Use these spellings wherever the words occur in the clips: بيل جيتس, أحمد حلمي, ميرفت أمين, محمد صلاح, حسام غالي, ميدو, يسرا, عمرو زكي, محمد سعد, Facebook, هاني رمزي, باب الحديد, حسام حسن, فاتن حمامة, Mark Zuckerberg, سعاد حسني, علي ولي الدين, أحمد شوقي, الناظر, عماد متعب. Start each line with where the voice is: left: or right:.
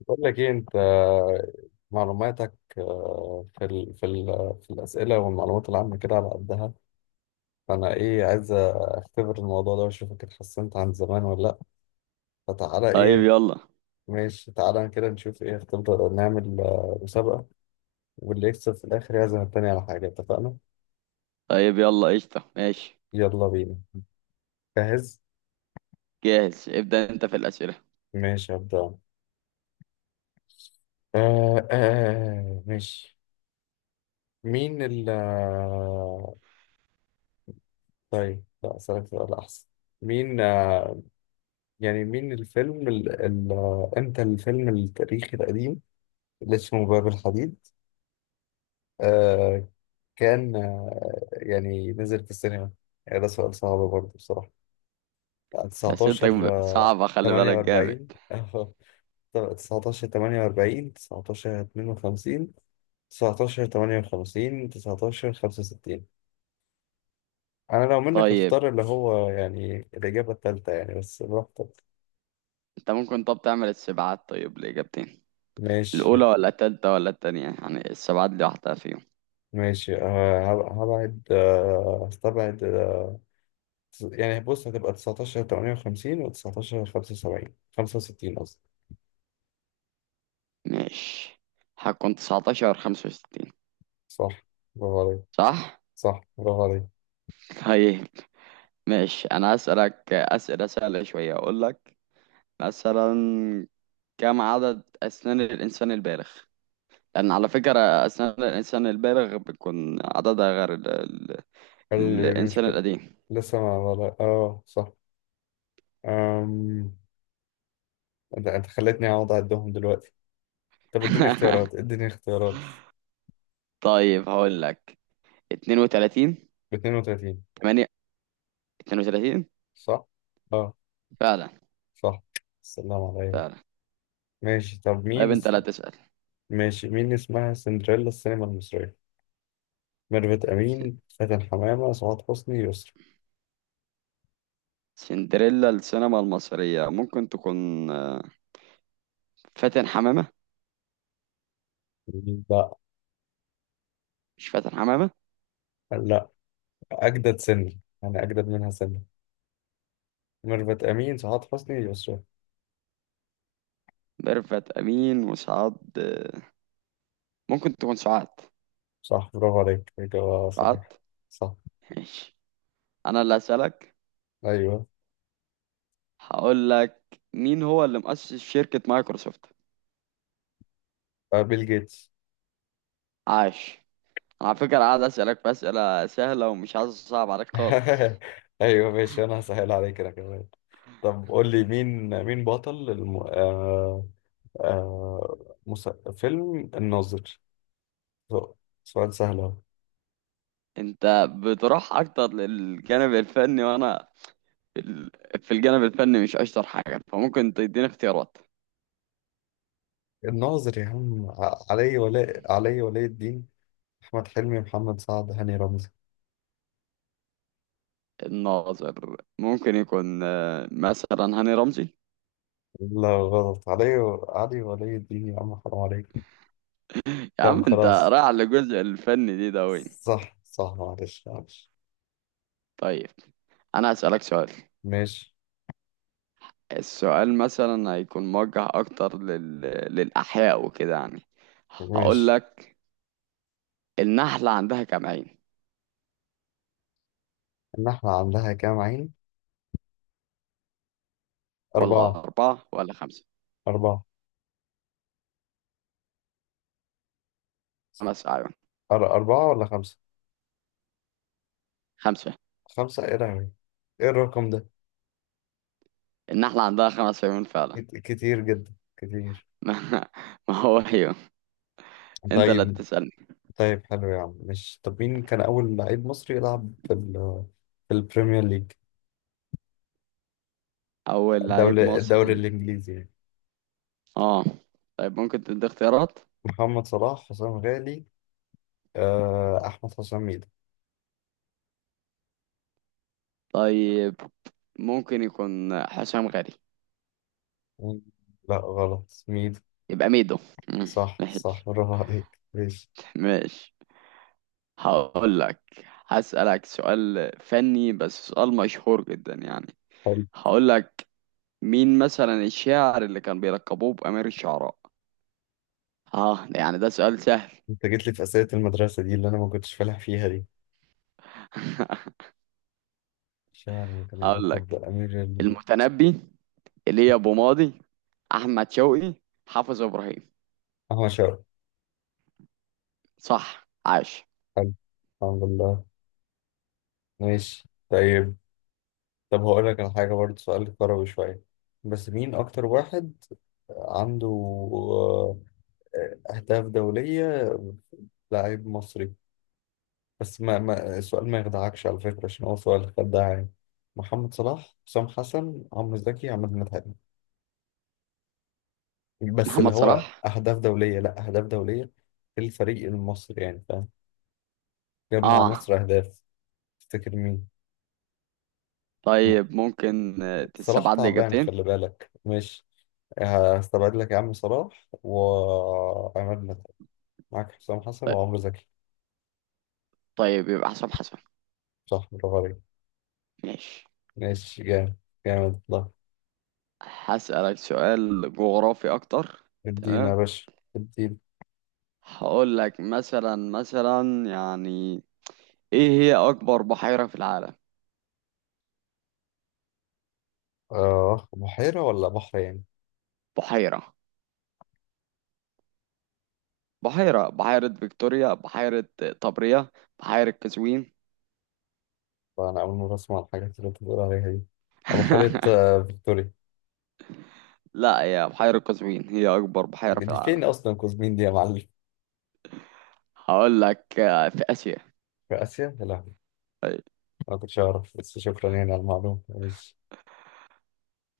left: بقول لك ايه انت معلوماتك. في الاسئله والمعلومات العامه كده على قدها. فانا ايه عايز اختبر الموضوع ده واشوفك اتحسنت عن زمان ولا لا. فتعالى
right: طيب
left: ايه.
right: يلا
left: ماشي تعالى كده نشوف ايه اختبر. نعمل مسابقه، واللي يكسب في الاخر يعزم التاني على حاجه. اتفقنا؟
right: طيب يلا قشطة ماشي.
left: يلا بينا. جاهز.
right: جاهز، ابدأ انت في الأسئلة.
left: ماشي هبدأ. ماشي. مين ال آه، طيب لا اسالك سؤال احسن. مين آه، يعني مين الفيلم ال... ال... امتى الفيلم التاريخي القديم اللي اسمه باب الحديد، آه، كان يعني نزل في السينما؟ يعني ده سؤال صعب برضه بصراحة. 19
right: أسئلتك صعبة خلي بالك جامد.
left: 48. 19 48، 19 52، 19 58، 19 65؟ أنا لو منك
right: طيب
left: أختار اللي هو يعني الإجابة التالتة يعني، بس براحتك.
right: انت ممكن طب تعمل السبعات طيب لإجابتين؟
left: ماشي.
right: الأولى ولا التالتة ولا التانية؟ يعني السبعات دي واحدة فيهم.
left: ماشي. هبعد، هستبعد. يعني بص هتبقى 19 58 و 19 75، 65 قصدي.
right: ماشي، هكون تسعتاشر خمسة وستين.
left: صح. برافو عليك.
right: صح؟
left: صح برافو عليك.
right: طيب ماشي، أنا هسألك أسئلة سهلة شوية. أقول لك مثلا: كم عدد أسنان الإنسان البالغ؟ لأن على فكرة أسنان الإنسان البالغ بتكون عددها غير
left: اللي مش
right: الإنسان
left: بل-.
right: القديم.
left: لسه ما ولا، اه صح. أم... انت خلتني اقعد اعدهم دلوقتي. طب اديني اختيارات، اديني اختيارات.
right: طيب هقول لك: 32،
left: ب 32.
right: 8، 32.
left: صح. اه
right: فعلا.
left: صح. السلام عليكم.
right: فعلا.
left: ماشي. طب
right: طيب
left: مين
right: أنت
left: اس-.
right: لا تسأل.
left: ماشي مين اسمها سندريلا السينما المصرية؟ ميرفت
right: س-
left: أمين، فاتن حمامة، سعاد حسني، يسرا.
right: سندريلا السينما المصرية ممكن تكون فاتن حمامة.
left: لا.
right: مش فاتن حمامة؟
left: لا. أجدد سني، أنا أجدد منها سنة. ميرفت أمين، سعاد حسني، يسرا.
right: ميرفت أمين وسعاد، ممكن تكون سعاد.
left: صح برافو عليك. إجابة صحيحة.
right: سعاد.
left: صح.
right: ماشي، أنا اللي هسألك.
left: أيوه.
right: هقول لك: مين هو اللي مؤسس شركة مايكروسوفت؟
left: بيل جيتس.
right: عاش. أنا على فكرة قاعد أسألك بأسئلة سهلة ومش عايز أصعب عليك خالص.
left: أيوه ماشي، أنا هسهل عليك أنا كمان. طب قول لي مين. مين بطل الم... آه... آه... مس... فيلم الناظر؟ سؤال سهل أهو.
right: انت بتروح اكتر للجانب الفني، وانا في ال- في الجانب الفني مش اشطر حاجه، فممكن تديني اختيارات.
left: الناظر يا عم علي ولاء، علي ولي الدين، أحمد حلمي، محمد سعد، هاني رمزي.
right: الناظر ممكن يكون مثلا هاني رمزي.
left: لا غلط. علي، علي ولي الدين يا عم، حرام عليك.
right: يا
left: طب
right: عم انت
left: خلاص.
right: رايح للجزء الفني دي، ده وين؟
left: صح صح، معلش معلش.
right: طيب انا هسألك سؤال.
left: ماشي.
right: السؤال مثلا هيكون موجه اكتر للاحياء وكده، يعني. هقول
left: ماشي.
right: لك: النحله عندها كام عين؟
left: النحلة عندها كام عين؟
right: ولا
left: أربعة.
right: اربعه ولا خمسه؟
left: أربعة.
right: خمس اعين.
left: أربعة ولا خمسة؟
right: خمسه.
left: خمسة إيه لهوي. إيه الرقم ده؟
right: النحله عندها خمس عيون فعلا.
left: كتير جدا، كتير.
right: ما ما هو ايوه. انت اللي
left: طيب.
right: هتسألني.
left: طيب حلو يا عم. مش، طب مين كان أول لعيب مصري يلعب في ال في البريمير ليج؟
right: اول لعيب
left: الدولة، الدوري
right: مصري؟
left: الإنجليزي يعني.
right: اه. طيب ممكن تدي اختيارات.
left: محمد صلاح، حسام غالي، أحمد حسام ميدو.
right: طيب ممكن يكون حسام غالي.
left: مم. لا غلط، ميدو.
right: يبقى ميدو. مم،
left: صح صح
right: ماشي.
left: برافو عليك. ماشي.
right: ماشي. هقول لك، هسألك سؤال فني بس سؤال مشهور جدا يعني.
left: حلو.
right: هقول لك: مين مثلا الشاعر اللي كان بيلقبوه بأمير الشعراء؟ اه ده يعني ده سؤال سهل.
left: أنت جيت لي في أسئلة المدرسة دي اللي أنا ما كنتش فالح فيها دي. شاعر كان
right: هقول
left: يلقب
right: لك:
left: بأمير ال-.
right: المتنبي، ايليا ابو ماضي، احمد شوقي، حافظ ابراهيم.
left: أحمد شوقي.
right: صح عاش.
left: حلو. الحمد لله. ماشي. طيب. طب هقول لك على حاجة برضه، سؤال كروي شوية. بس مين أكتر واحد عنده أهداف دولية، لاعب مصري؟ بس ما السؤال ما يخدعكش على فكرة، عشان هو سؤال خداع يعني. محمد صلاح، حسام حسن، عمرو زكي، عماد متعب. بس اللي
right: محمد
left: هو
right: صلاح.
left: أهداف دولية، لا أهداف دولية في الفريق المصري يعني، فاهم؟ جاب مع
right: اه.
left: مصر أهداف. تفتكر مين؟ م-
right: طيب ممكن
left: صلاح
right: تستبعد لي
left: تعبان
right: اجابتين؟
left: خلي بالك، مش. هستبعد لك يا عم صلاح وعماد متعب. معاك حسام حسن
right: طيب.
left: وعمرو زكي.
right: طيب يبقى حسام حسن.
left: صح برافو عليك.
right: ماشي.
left: ماشي جامد. جامد والله.
right: هسألك سؤال جغرافي اكتر.
left: ادينا يا
right: تمام.
left: باشا. ادينا.
right: هقول لك مثلا، يعني، ايه هي اكبر بحيرة في العالم؟
left: آه، بحيرة ولا بحر يعني؟
right: بحيرة. بحيرة فيكتوريا، بحيرة طبرية، بحيرة قزوين.
left: فأنا أول مرة أسمع الحاجات اللي أنت بتقول عليها دي. أبحيرة فيكتوريا.
right: لا، هي بحيرة قزوين هي اكبر بحيرة في
left: دي
right: العالم.
left: فين أصلا كوزمين دي يا معلم؟
right: هقول لك في اسيا.
left: في آسيا؟ يا لهوي. ما كنتش أعرف، بس شكرا يعني على المعلومة. ماشي.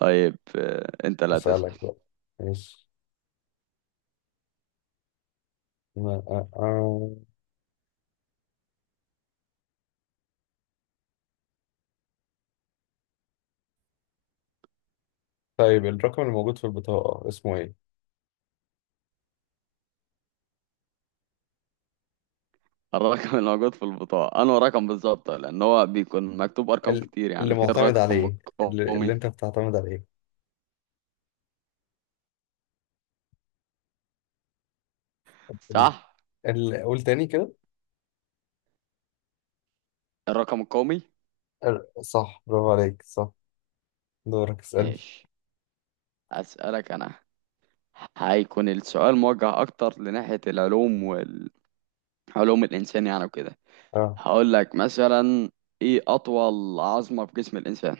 right: طيب انت لا تسأل.
left: أسألك بقى. ماشي. ما- آه، آه. طيب الرقم اللي موجود في البطاقة اسمه إيه؟
right: الرقم اللي موجود في البطاقة، انه رقم بالظبط، لان هو بيكون مكتوب ارقام
left: ال-.
right: كتير
left: اللي
right: يعني. في
left: معتمد
right: الرقم
left: عليه. اللي
right: القومي.
left: أنت بتعتمد عليه. ال-.
right: صح،
left: ال- قول تاني كده.
right: الرقم القومي.
left: ال- صح برافو عليك. صح. دورك اسألني.
right: ماشي، اسألك انا. هيكون السؤال موجه اكتر لناحية العلوم، والعلوم الانسان يعني، وكده.
left: أه.
right: هقول لك مثلا: ايه اطول عظمة في جسم الانسان؟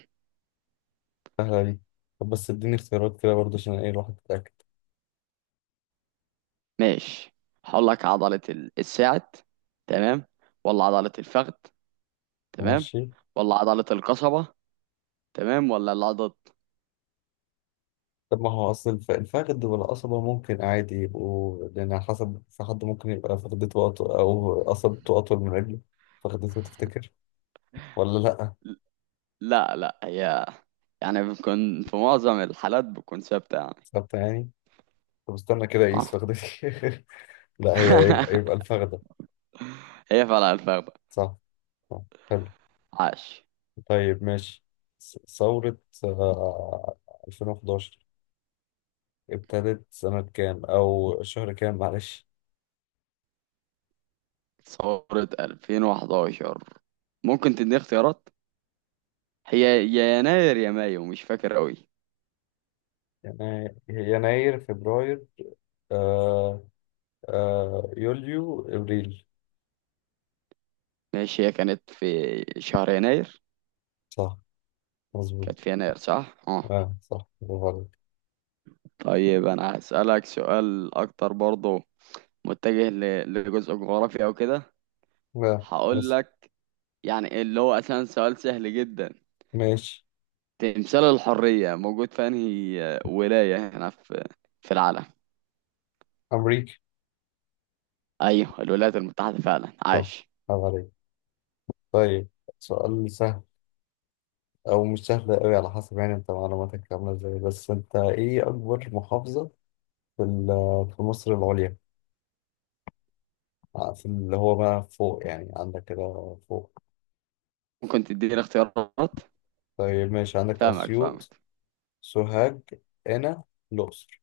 left: سهلة دي. طب بس اديني اختيارات كده برضه عشان إيه الواحد يتأكد.
right: ماشي، هقول لك: عضلة الساعد، تمام، ولا عضلة الفخذ، تمام،
left: ماشي.
right: ولا عضلة القصبة، تمام، ولا العضد.
left: طب ما هو أصل الفخذ والقصبة ممكن عادي يبقوا، لأن على حسب، في حد ممكن يبقى فخدته أطول أو قصبته أطول من رجله. فخدته تفتكر ولا لأ؟
right: لا لا، هي يعني بتكون في معظم الحالات بتكون ثابتة يعني.
left: ثابتة يعني. طب استنى كده أقيس
right: اه.
left: فخدتي. لأ هي يبقى الفخدة.
right: هي فعلا الفخدة.
left: صح. صح. حلو.
right: عاش.
left: طيب ماشي. ثورة آه، 2011 ابتدت سنة كام أو شهر كام، معلش؟
right: ثورة 2011 ممكن تديني اختيارات؟ هي يا يناير يا مايو مش فاكر قوي.
left: يناير يناير، فبراير، آه آه يوليو، إبريل.
right: ماشي، هي كانت في شهر يناير.
left: صح. مظبوط.
right: كانت في يناير، صح اه.
left: اه صح برافو عليك.
right: طيب انا هسألك سؤال اكتر برضه متجه لجزء جغرافي او كده.
left: لا،
right: هقول
left: بس
right: لك، يعني اللي هو اصلا سؤال سهل جدا:
left: ماشي.
right: تمثال الحرية موجود في انهي ولاية هنا، في في العالم؟
left: أمريكا.
right: ايوه الولايات المتحدة، فعلا
left: صح.
right: عايش.
left: برافو عليك. طيب. سؤال سهل، أو مش سهل أوي على حسب يعني أنت معلوماتك عاملة إزاي. بس أنت إيه أكبر محافظة في ال- في مصر العليا، في اللي هو بقى فوق، يعني عندك كده فوق؟
right: ممكن تديني اختيارات.
left: طيب ماشي، عندك
right: فاهمك، فاهمك.
left: أسيوط، سوهاج، قنا، الأقصر.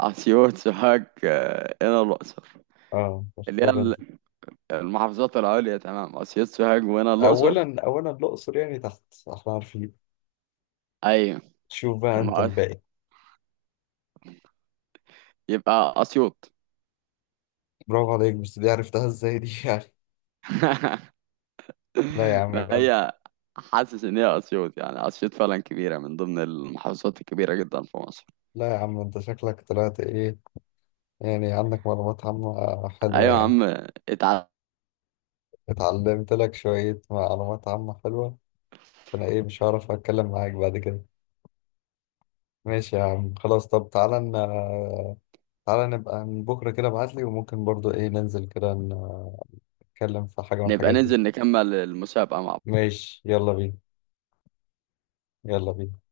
right: اسيوط، سوهاج، هنا الاقصر.
left: اه
right: اللي هي
left: اختار أنت.
right: المحافظات العليا، تمام، اسيوط سوهاج وهنا الاقصر.
left: أولا الأقصر يعني تحت، احنا عارفين.
right: ايوه.
left: شوف بقى
right: طب
left: أنت
right: ما
left: الباقي.
right: يبقى اسيوط.
left: برافو عليك، بس دي عرفتها إزاي دي؟ لا يا عم،
right: ما
left: يبقى انت.
right: هي، حاسس ان هي اسيوط، يعني اسيوط فعلا كبيرة من ضمن المحافظات الكبيرة جدا في مصر.
left: لا يا عم انت شكلك طلعت ايه، يعني عندك معلومات عامة
right: ايوه
left: حلوة
right: يا
left: يعني.
right: عم، اتعلم.
left: اتعلمت لك شوية معلومات عامة حلوة. فانا ايه مش هعرف اتكلم معاك بعد كده. ماشي يا عم خلاص. طب تعالى تعالى نبقى من بكرة كده ابعتلي، وممكن برضو ايه ننزل كده نتكلم في حاجة من
right: نبقى
left: الحاجات دي.
right: ننزل نكمل المسابقة مع بعض.
left: ماشي يلا بينا. يلا بينا.